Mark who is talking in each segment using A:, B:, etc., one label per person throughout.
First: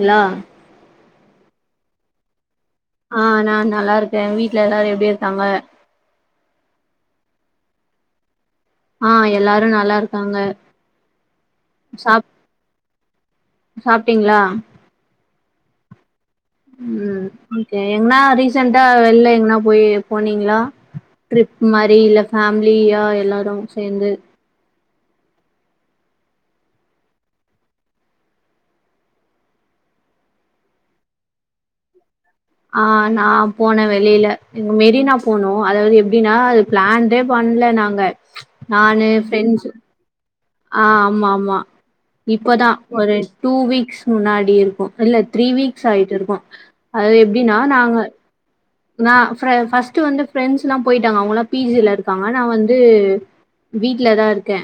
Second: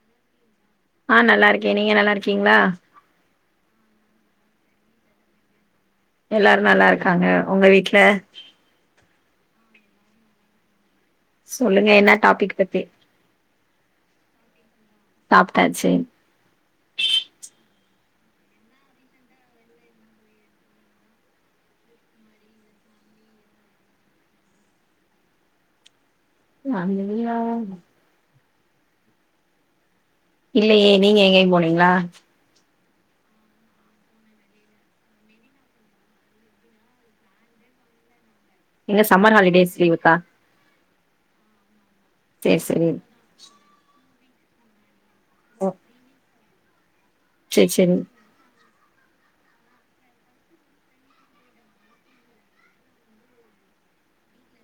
A: ல்லா
B: ஆ நல்லா இருக்கே நீங்க நல்லா இருக்கீங்களா
A: அ நா நல்லா இருக்கே வீட்டு்ல எல்லாரு எப்டி இருக்காங்க
B: எல்லாரு நல்லா இருக்காங்க உங்க வீட்டுல
A: ஆ எல்லாரு நல்லா இருக்காங்க
B: சொல்லுங்க என்ன
A: சாப்
B: டாபிக் பத்தி
A: சாப்ட்டீங்களா
B: சாப்ட்டாச்சு
A: ம் ஓகே எங்கனா ரீசென்டா வெளில எங்கனா போய் போனீங்களா ட்ரிப் மாரி இல்ல ஃபேமிலியா எல்லாரு சேந்து
B: அந்த இதுலயா இல்லயே நீங்க யெங்கேயு போனீங்களா
A: அ நா போனே வெளியில எனக் மெரினா போனோ அதாவது எப்டின்னா அது பிளான்டே பண்ணல நாங்க நானு ஃப்ரெண்ட்ஸ்
B: பிவரிக்கா
A: அ ஆமா ஆமா
B: சேரி
A: இப்பதா
B: சேரி
A: ஒரு டூ வீக்ஸ் முன்னாடி இருக்கு இல்ல த்ரீ
B: ஓ
A: வீக்ஸ் ஆயிட்டு இருக்கு அது எப்டின்னா
B: சேரி சேரி
A: நாங்க நா ஃப் ஃபர்ஸ்ட்டு வந்து ஃப்ரெண்ட்ஸ் எல்லா போயிட்டாங்க அவங்கலா பி ஜி ல இருக்காங்க நா வந்து வீட்ல தா இருக்கே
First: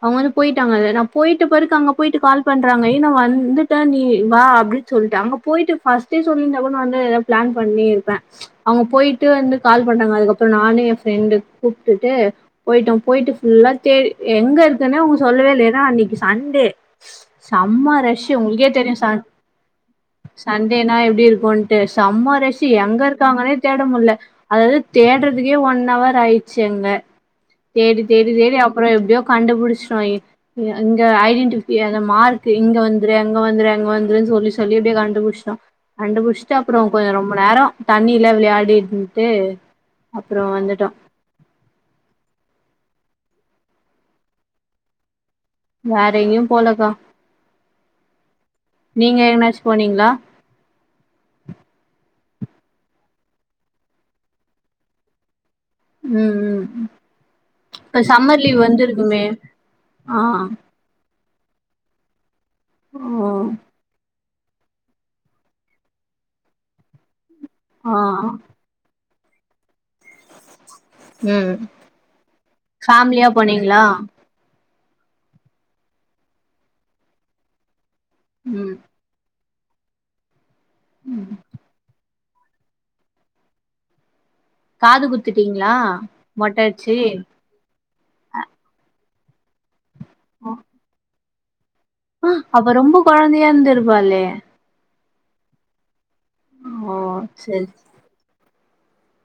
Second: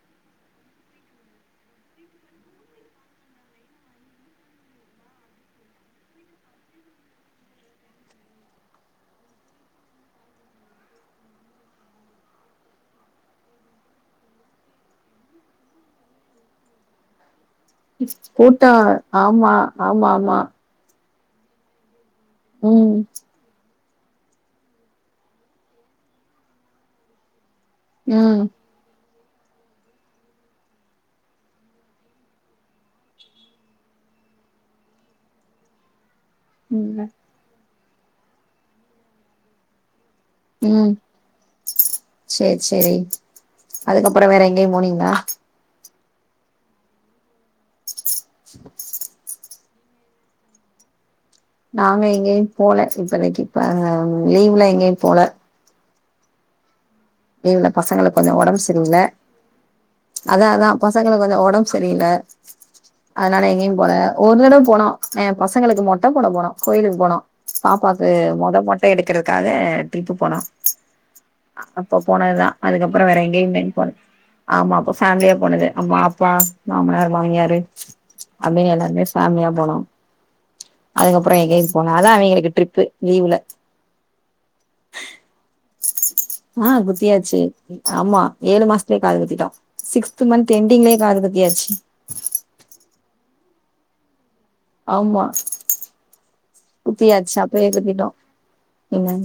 A: அவங்க வந்து போயிட்டாங்க நா போயிட்ட பிறகு அங்க போயிட்டு கால் பண்றாங்க ஏ நா வந்துட்ட நீ வா அப்டி சொல்ட்டு அங்க போய்ட்டு ஃபஸ்டே சொல்லிந்தா கூட நா வந்து எதா ப்ளன் பண்ணிருப்ப அவங்க போய்ட்டு வந்து கால் பண்னாங்க அதுக்கப்புறோ நானு எ ஃப்ரெண்டு கூப்ட்டுட்டு போய்ட்டோ போய்ட்டு ஃபுல்லா தே எங்க இருக்குன்னே அவங்க சொல்லவே இல்ல ஏனா அன்னைக்கு சண்டே சம்ம ரஷ்சு உங்களுக்கே
B: கூட்டோ
A: தெரியு ச
B: ஆமா ஆமா ஆமா
A: சண் டேனா எப்டி இருக்குன்ட்டு செம்ம ரஸ்ஸூ
B: ம்
A: எங்க இரு அவங்களே தேட முட்ல அதாது தேடுறதுக்கே ஒன் அவர் ஆயிச்சு அங்க தேடி தேடி
B: ம்
A: தேடி அப்பறோ எப்டியோ கண்டுபுடிச்சிடோ இங்க ஐடென்டிஃபி அந்த மார்க்கு இங்க வந்துரு அங்க வந்துரு அங்க வந்துருன் சொல்லி சொல்லி அப்படியே கண்டுபிடிச்சிட்டோ கண்டுபுடுச்சுட்டு அப்புறோ கொஞ்ச
B: ம்
A: ரொம்ப நேரோ தண்ணில விளையாடிட்டுந்துட்டு
B: ம் சேர் சேரி அதுக்கப்புறோ வேற எங்கயு போனீங்ளா
A: வேற எங்கயு போலக்கா நீங்க எங்கனாச்சு போனீங்ளா
B: நாங் எங்கயு போல இப்பதைக்கு இப்ப லீவ்ல எங்கயு போல
A: ம் ம்
B: லீவ்ல
A: இப்ப
B: பசங்களுக்கு கொஞ்சோ
A: சம்மர் லீவ்
B: ஒடம்பு சரில்ல
A: வந்துருக்குமே ஆ
B: அதா அதா பசங்களுக்கு கொஞ்சோ ஒடம்பு சரியில்ல
A: ஓ
B: அதனால எங்கயு போல ஒரு தடவ போனோ எ பசங்களுக்கு மொட்ட போட போனோ கோயிலுக்கு போனோ
A: ஆ
B: பாப்பாக்கு மொத மொட் ட எடுக்கிறதுக்காக ட்ரிப்பு போனோ
A: ம்
B: அப்ப போனதுதா அதுக்கப்பறோ வேற
A: ஃபேமிலியா
B: எங்கேயுமே
A: போனீங்களா
B: போல ஆமா அப்ப ஃபேமிலியா போனது அம்மா அப்பா மாமனார் மாமியாரு அப்டின்னு
A: ம்
B: எல்லாருமே ஃபேமிலியா போனோ
A: ம்
B: அதுக்கப்புறோ எங்கயு போல அதா அவிங்களுக்கு ட்ரிப்பு லீவுல
A: காது குத்துட்டிங்ளா
B: ஆ குத்தியாச்சி ஆமா ஏழு மாசத்துலே காது குத்திட்டோ சிக்ஸ்த் மந்த் எண்டிங்லே காது குத்தியாச்சி
A: ஆ அப்ப ரொம்ப கொழந்தையா இருந்திருபாலே
B: ஆமா
A: ஓ
B: குத்தியாச்சி
A: செரி
B: அப்பவே குத்திட்டோ என்ன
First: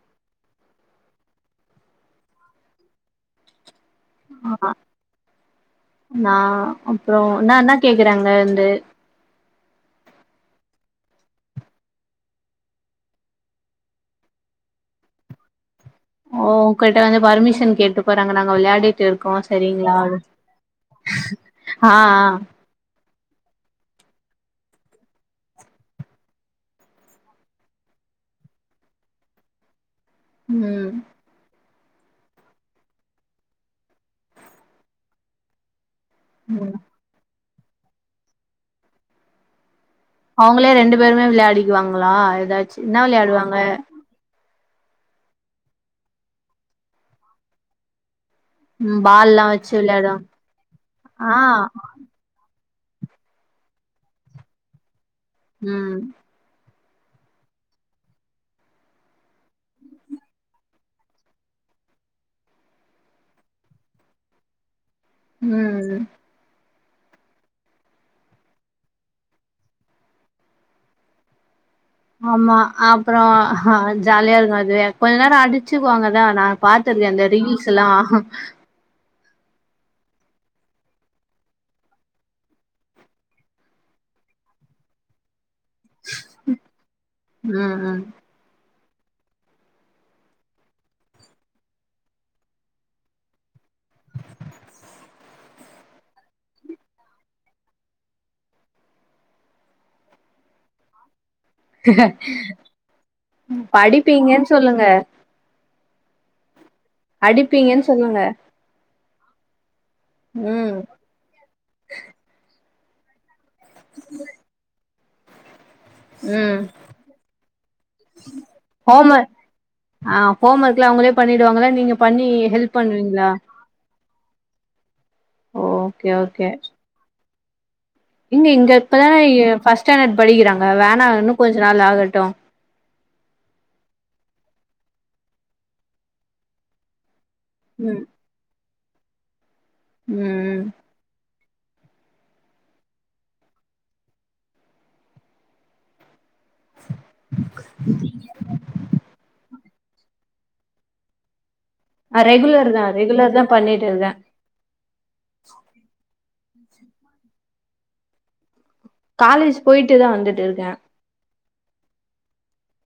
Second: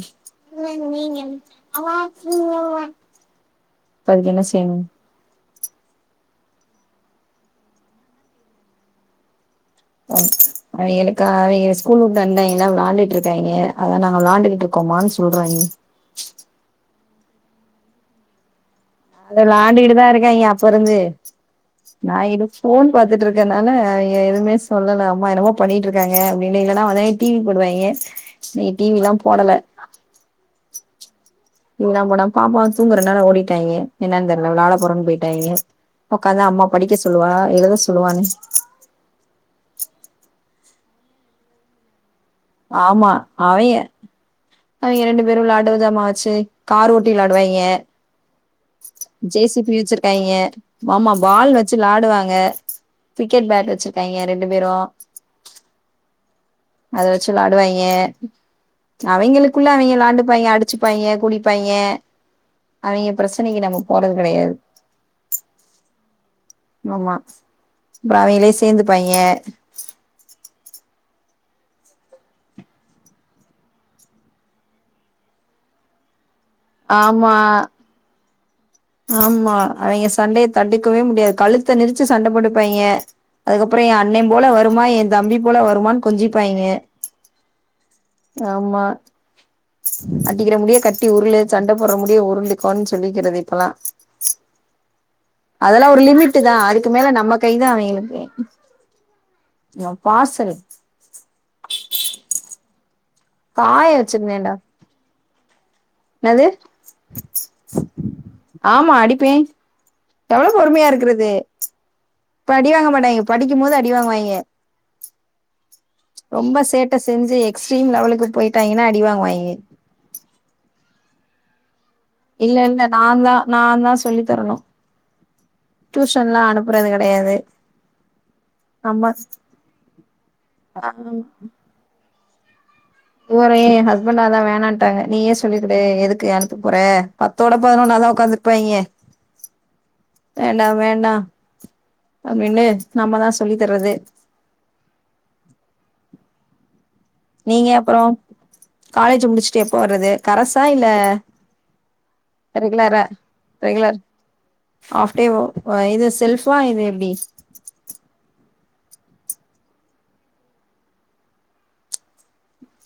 B: இப்ப அதுக்கு என்ன
A: ஆ
B: செய்யணு
A: நா அப்புறோ நா என்ன கேக்குறாங்க வந்து
B: ஓ அவைங்களுக்கு அவைங்க ஸ்கூல் விட்டு வந்திட்டாய்ங்களா விளாண்டுட்டு இருக்காய்ங்க அதா நாங்க விளாண்டுகிட்டு இருக்கோமானு சொல்றாங்க
A: ஓ ஒங்கட்ட வந்து பர்மிஷன் கேட்டு போறாங்க நாங்க விளையாடி
B: அது விளான்டுகிட்டு தா இருக்காய்ங்க அப்போ இருந்து
A: ஆ
B: நா
A: ஆ
B: எது ஃபோன் பாத்துட்டு இருக்கனால எதுமே சொல்லல அம்மா என்னமோ பண்ணிட்டு இருக்காங்க அப்டின்னு இல்லன்னா வந்து டி வி போடுவாய்ங்க இன்னிக்கு டி வி லா போடல
A: ம்
B: இவல்லா போனா பாப்பா தூங்குறனால ஓடிட்டாய்ங்க என்னான் தெர்ல விளாட போறன்னு போய்ட்டாய்ங்க உக்காந்தா அம்மா
A: ம்
B: படிக்க சொல்லுவா எழுத சொல்லுவான்னு
A: அவங்களே ரெண்டு பேருமே விளையாடிக்குவாங்களா ஏதாச்சு என்ன
B: ஆமா
A: விளையாடுவாங்க
B: அவிங்க அவிங்க ரெண்டு பேரு விளாடுவதமாச்சு கார் ஓட்டி விளாடுவாய்ங்க
A: ம் பால்லா
B: ஜே சி
A: வச்சு
B: பி
A: விளையாடுவாங்க
B: வச்சிருக்காய்ங்க மாமா
A: ஆ
B: பால் வச்சு விளாடுவாங்க கிரிக்கெட் பேட் வச்சிருக்காய்ங்க ரெண்டு பேரு
A: ம்
B: அத வச்சு விளையாடுவாய்ங்க அவிங்களுக்குள்ள அவிங்க விளாண்டுபாய்ங்க அடிச்சுப்பாய்ங்க கூடிப்பாய்ங்க அவிங்க பிரச்சனைக்கு நம்ம போறது கெடையாது
A: ம் ம்
B: ஆமா அப்புறம் அவிங்களே சேந்துப்பாய்ங்க
A: ஆமா அப்புறம் ஜாலியாருக்கும் அதுவே கொஞ்ச நேரம் அடிச்சுக்குவாங்கதா நா பாத்துருக்க அந்த
B: ஆமா
A: ரீல்ஸ்ல்லாம்
B: ஆமா அவைங்க சண்டைய தடுக்கவே முடியாது கழுத்த நெறுச்சி சண்டை போட்டுப்பாய்ங்க அதுக்கப்புறம் என் அண்ணன் போல வருமா என் தம்பி போல வருமான் கொஞ்சிப்பாய்ங்க
A: ம் ம்
B: ஆமா அடிக்கிற முடியே கட்டி உருளு சண்ட போடுற முடிய உருளு இப்போ சொல்லிக்கிறது இப்பெல்லா அதெல்லாம் ஒரு லிமிட்டு தா அதுக்கு மேல நம்ம கைதா அவிங்களுக்கு என் பார்சல் காய
A: படிப்பீங்கன்
B: வச்சிருந்தேன்டா
A: சொல்லுங்க
B: என்னது
A: அடிப்பீங்கன் சொல்லுங்க
B: ஆமா அடிப்பேன் எவ்வளோ
A: ம்
B: பொறுமையா இருக்குறது இப்ப அடிவாங்க மாட்டாங்க படிக்கும் போது அடிவாங்குவாய்ங்க
A: ம்
B: ரொம்ப சேட்ட செஞ்சி எக்ஸ்ட்ரீம் லெவலுக்கு போயிட்டாங்கன்னா
A: ஹோம்
B: அடிவாங்கு
A: ஒர்க்
B: வாய்ங்க
A: ஆ ஹோம் ஒர்க்லாம் அவுங்களே பண்ணிடுவாங்களா நீங்க பண்ணி ஹெல்ப் பண்ணுவீங்களா
B: நா தான் சொல்லி தரணும்
A: ஓகே
B: டியூஷன் எல்லாம்
A: ஓகே
B: அனுப்புறது கிடையாது
A: இங்க இங்க இப்பதான ஃபர்ஸ்ட் ஸ்டர்ண்டட் படிக்கிறாங்க வேணா
B: ஆமா
A: இன்னு கொஞ்ச நாள் ஆகட்டு
B: இவரே என் ஹஸ்பண்ட் அதா வேணான்ட்டாங்க நீ ஏன் சொல்லி கு டு எதுக்கு அனுப்ப போற பத்தோட
A: ம்
B: பதினொன்னாதா உட்காந்துப்பாங்க
A: ம்
B: வேண்டா வேண்டா அப்டின்னு நம்மதா சொல்லி தர்றது நீங்க அப்புறம் காலேஜ் முடிச்சுட்டு எப்போ வர்றது கரசா இல்ல
A: ஆ ரெகுலர் தா
B: ரெகுலரா
A: ரெகுலர் தா பண்ணிட்டு
B: ரெகுலர்
A: இருந்த
B: ஆஃப் டே இது செல்பா இது எப்படி
A: காலேஜ் போயிட்டு தா வந்துட்டு இருக்கேன்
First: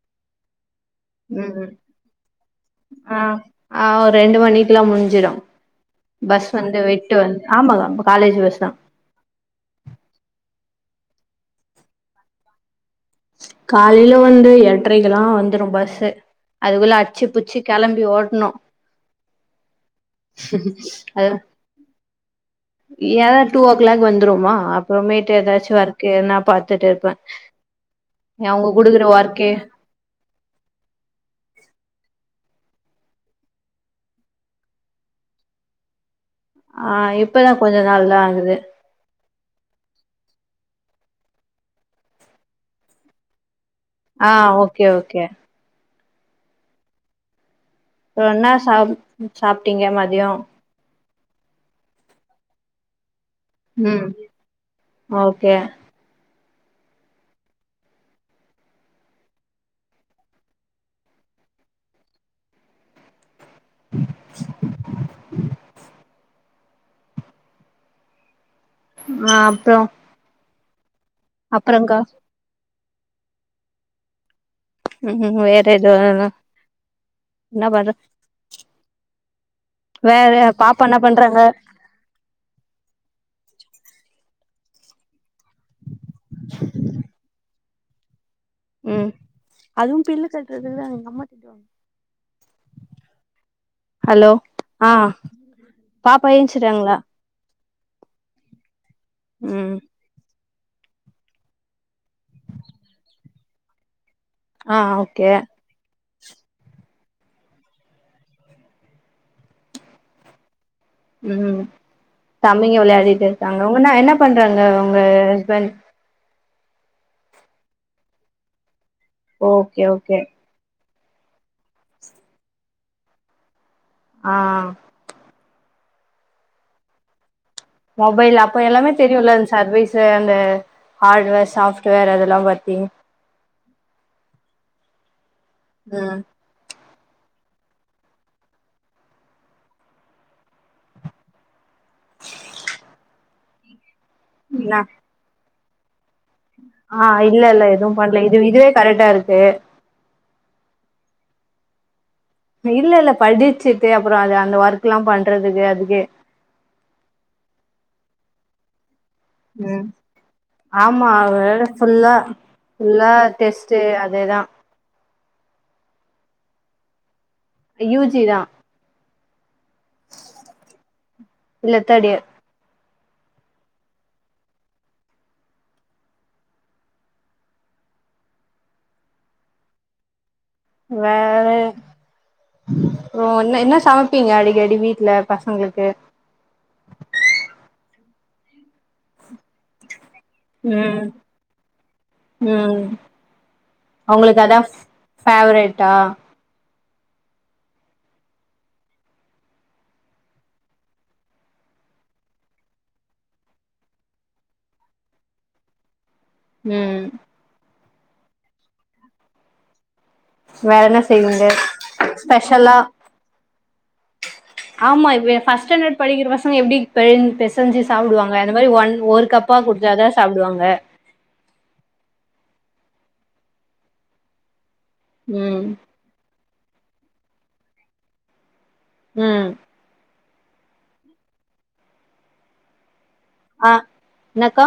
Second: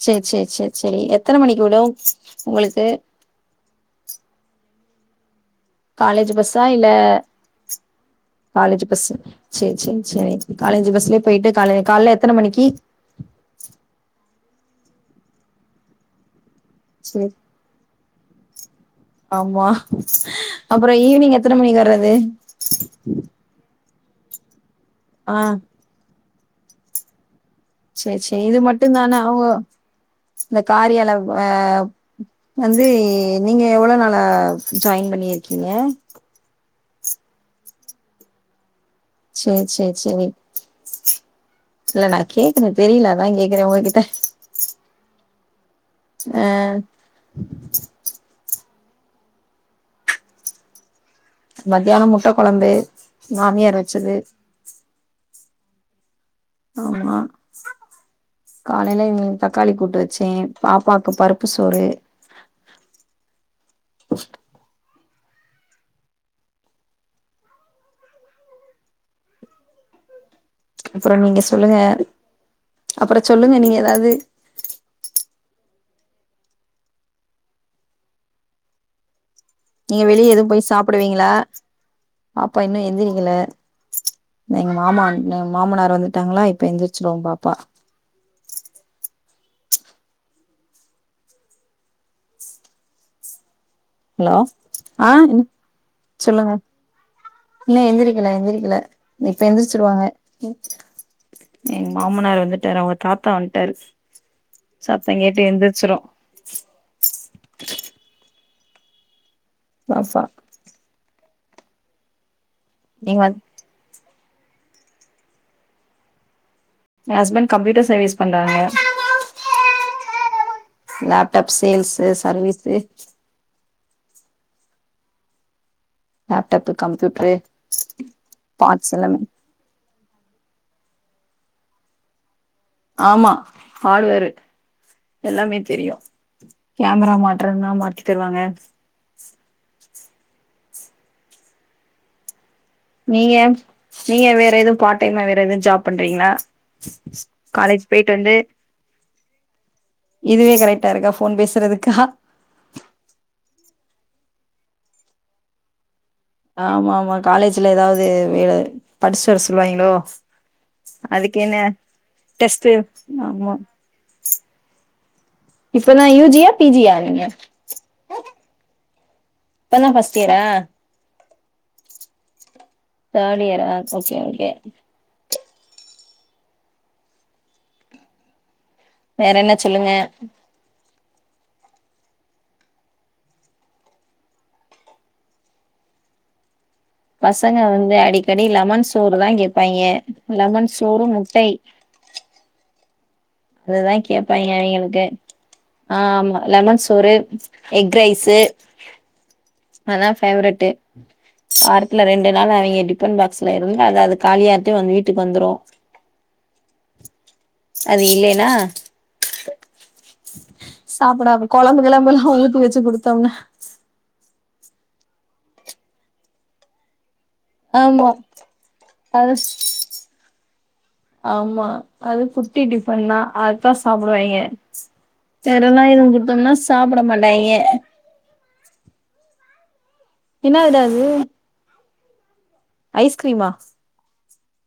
B: சேரி சேரி சேரி சேரி எத்தன
A: ம்
B: மணிக்கு
A: ம்
B: உடும் உங்களுக்கு
A: ஆ ஆ ஒரு ரெண்டு மணிக்குலா முடிஞ்சிரும்
B: காலேஜ்
A: பஸ்
B: பஸ்ஸா
A: வந்து
B: இல்ல
A: விட்டு வந்து ஆமாங்க அப்ப காலேஜ் பஸ் தா
B: பஸ்ஸு சேரி சேரி சேரி காலேஜ் பஸ்லயே போயிட்டு காலே கால்ல எத்தன மணிக்கி
A: காலையில வந்து எட்ரைக்குலாம் வந்துடும் பஸ்ஸு அதுக்குள்ள அடிச்சு
B: சேரி
A: புடிச்சி கெளம்பி ஓடணும்
B: ஆமா அப்புறம்
A: அது
B: ஈவினிங் எத்தன மணிக்கு வர்றது
A: ஏதா டூ ஓ க்ளாக் வந்துருவோமா அப்பமேட்டு
B: ஆ
A: ஏதாச்சு ஒர்க்கு எதுன்னா பாத்துட்டு இருப்ப
B: சேரி சேரி இது மட்டும் தானா ஓ இந்த காரியால வ் ஆ வந்து நீங்க எவ்ளோ நாளா ஜாயின் பண்ணிருக்கீங்க
A: ஆ இப்பதா கொஞ்சம் நாள் தா ஆகுது
B: சேரி சேரி சேரி இல்ல நா கேக்குறேன் தெரியல அதான் கேக்குறேன் உங்ககிட்ட
A: ஆ ஓகே ஓகே
B: அ
A: வேற என்னா சா சாப்ட்டீங்க மதியம்
B: மத்தியான முட்டக் கொழம்பு மாமியார்
A: ம்
B: வச்சது
A: ஓகே
B: ஆமா காலையில இங்க தக்காளி கூட்டு வச்சே பாப்பாக்கு பருப்பு சோறு
A: [unintelligible] ஆ அப்றோ
B: அப்புற நீங்க சொல்லுங்க அப்புற சொல்லுங்க நீங்க ஏதாது
A: ம் வேற எதுவு இல்லன்னா என்ன பண்ற
B: நீங்க
A: வேற
B: வெளிய எதுவும் போய்
A: பாப்பா என்ன
B: சாப்பிடுவீங்களா
A: பண்றாக
B: பாப்பா இன்னு எந்திரிக்கல இந்த எங்க மாமா வந் து எங்க மாமனார் வந்துட்டாங்களா இப்ப எழுந்திச்சிரு பாப்பா
A: ம் அதுவும் பில்லு கட்டுறதுதா எங்க அம்மா
B: ஹலோ ஆ என்ன
A: பாப்பா
B: சொல்லுங்க
A: ஏஞ்சுட்டாங்களா
B: இல்ல எந்திரிக்கல எந்திரிக்கல இப்ப
A: ம்
B: எந்திரிச்சிருவாங்க எங்க மாமனார் வந்துட்டாரு அவுங்க தாத்தா வந்துட்டாரு
A: ஆ
B: சத்த
A: ஓகே
B: கேட்டு எந்திரிச்சிரு பாப்பா
A: ம் தம்பிங்க
B: நீங்க வந்
A: விளையாடிட்ருக்காங்க உங்கன்னா என்ன பண்றாங்க உங்க ஹஸ்பண்ட்
B: ஏ ஹஸ்பண்ட் கம்ப்யூட்டர் சர்வீஸ் பண்றாங்க
A: okay okay
B: laptop sales service
A: ஆ
B: லேப்டாப்பு கம்ப்யூட்டரு
A: மொபைல் அப்போ எல்லாமே தெரியும்ல அந்த சர்வீஸு அந்த ஹார்ட்வேர் சாஃப்ட்வேர் அதெல்லா பாத்திங்க
B: ஆமா ஹார்ட்வேரு எல்லாமே தெரியு
A: ம்
B: கேமரா மாட்றன்னா மாட்டி தருவாங்க நீங்க நீங்க வேற
A: நா
B: எதுவு பார்ட் டைம்மா வேற எதுவு ஜாப் பண்றீங்களா
A: ஆ இல்லல்ல
B: காலேஜ்
A: எதுவு
B: போயிட்டு
A: பண்ல
B: வந்து
A: இது இதுவே கரெக்ட்டா இருக்கு
B: இதுவே கரெக்டா இருக்கா ஃபோன் பேசுறதுக்கா
A: இல்லல்ல படிச்சுட்டு அப்புற அந்த அந்த ஒர்க் எல்லா பண்றதுக்கு அதுக்கே
B: ஆமா ஆமா காலேஜ்ல ஏதாவது வேல படிச்சுட்டு வர
A: ம்
B: சொல்லுவாய்ங்களோ
A: ஆமா
B: அதுக்கு என்ன
A: வேற ஃபுல்லா
B: டெஸ்ட்டு
A: ஃபுல்லா
B: ஆமா
A: டெஸ்ட்டு அதேதா
B: இப்பன்ன யூ ஜியா பி ஜியா நீங்க
A: யூ ஜி தா
B: இப்பதா ஃபர்ஸ்ட் இயரா
A: இல்ல தேர்ட் இயர்
B: தேர்ட் இயரா ஓகே ஓகே வேறென்ன சொல்லுங்க
A: வேற ஓ என்ன என்ன சமப்பீங்க அடிக்கடி வீட்ல பசங்களுக்கு
B: பசங்க வந்து அடிக்கடி லெமன் சோறு தா கேப்பாய்ங்க லெமன் சோறு
A: ம்
B: முட்டை
A: ம்
B: அதுதா
A: அவங்களுக்கு
B: கேப்பாய்ங்க
A: அதா
B: அவிங்களுக்கு
A: ஃபேவரேட்டா
B: ஆமா லெமன் சோறு எக் ரைஸ்ஸு அதா ஃபேவரெட்டு வாரத்துல ரெண்டு நாள் அவிங்க டிபன் பாக்ஸ்ல இருந்தா அது அது காலியாட்டு வந்து வீட்டுக்கு வந்துரு
A: ம்
B: அது இல்லேன்னா
A: வேற என்ன செய்வீங்க
B: சாப்டாம கொழம்பு கிழம்புல்லா ஊத்தி
A: ஸ்பெஷலா
B: வச்சு குடுத்தோம்னா
A: ஆமா இவ் ஃபஸ்ட் ஸ்டாண்டர்ட் படிக்கிற பசங்க எப்டி பெனைந்து பெச சஞ்சு
B: ஆமா
A: சாப்டுவாங்க இந்த மாரி ஒன் ஒரு
B: அது
A: கப்பா குடுத்தாதா சாப்டுவாங்க
B: ஆமா அது குட்டி டிஃபன்தா அதுதா சாப்புடுவாய்ங்க
A: ம்
B: வேறல்லா எதும் குடுத்தம்னா சாப்டமாட்டாய்ங்க
A: ம்
B: என்ன விடாது ஐஸ்க்ரீமா
A: ஆ என்னாக்கா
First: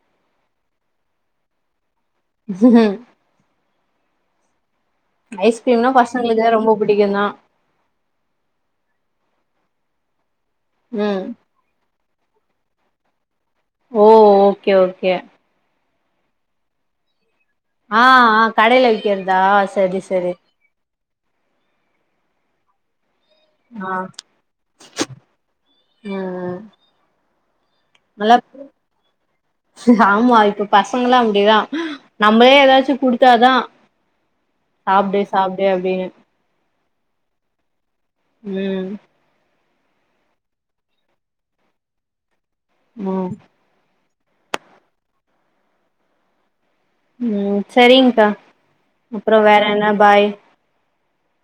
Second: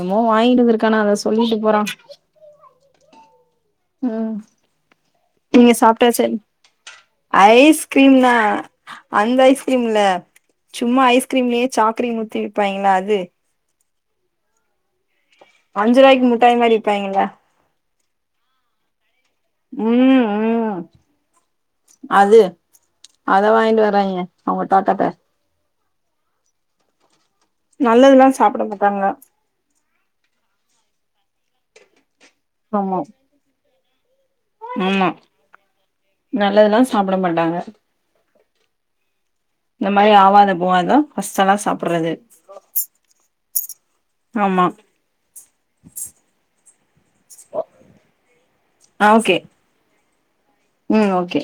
B: என்னமோ வாங்கிட்டு வந்துருக்கானா அத சொல்லிட்டு போறா
A: ஹம்ஹம்
B: ம், நீங்க
A: ஐஸ்கிரீம்னா
B: சாப்ட்டா சரி
A: பசங்களுக்குதா ரொம்ப புடிக்குந்தா
B: ஐஸ் க்ரீம்னா அந்த ஐஸ்க்ரீம் இல்ல சும்மா
A: ம்
B: ஐஸ்க்ரீம்லே சாக்ரீம் ஊத்தி விப்பாங்கில அது
A: ஓ ஓகே ஓகே
B: அஞ்சு ரூபாய்க்கு முட்டாய் மாரி விப்பாங்களா
A: ஆ ஆ கடையில விக்கிறதா சரி
B: ம்
A: சரி
B: ம் அது அத வாங்கிட்டு
A: ஆ
B: வராங்க அவங்க தாத்தாட்ட
A: ம், ம்
B: நல்லதுல்லா
A: நல்லா
B: சாப்ட மாட்டாங்க
A: ஆமா இப்ப பசங்கல்லா அப்டிதா நம்மளே ஏதாச்சு
B: ஆமா
A: குடு த்தாதா சாப்டு சாப்டு அப்டின்னு
B: நல்லதுல்லா சாப்ட மாட்டாங்க
A: ம்
B: இந்த மாரி ஆவாத போவாதுதா ஃபர்ஸ்ட் ஆளா சாப்புட்றது
A: ம்
B: ஆமா
A: ம் சரிங்க்கா
B: ஆ ஓகே
A: அப்பறோ வேற என்ன, பாய்
B: ம், ஓகே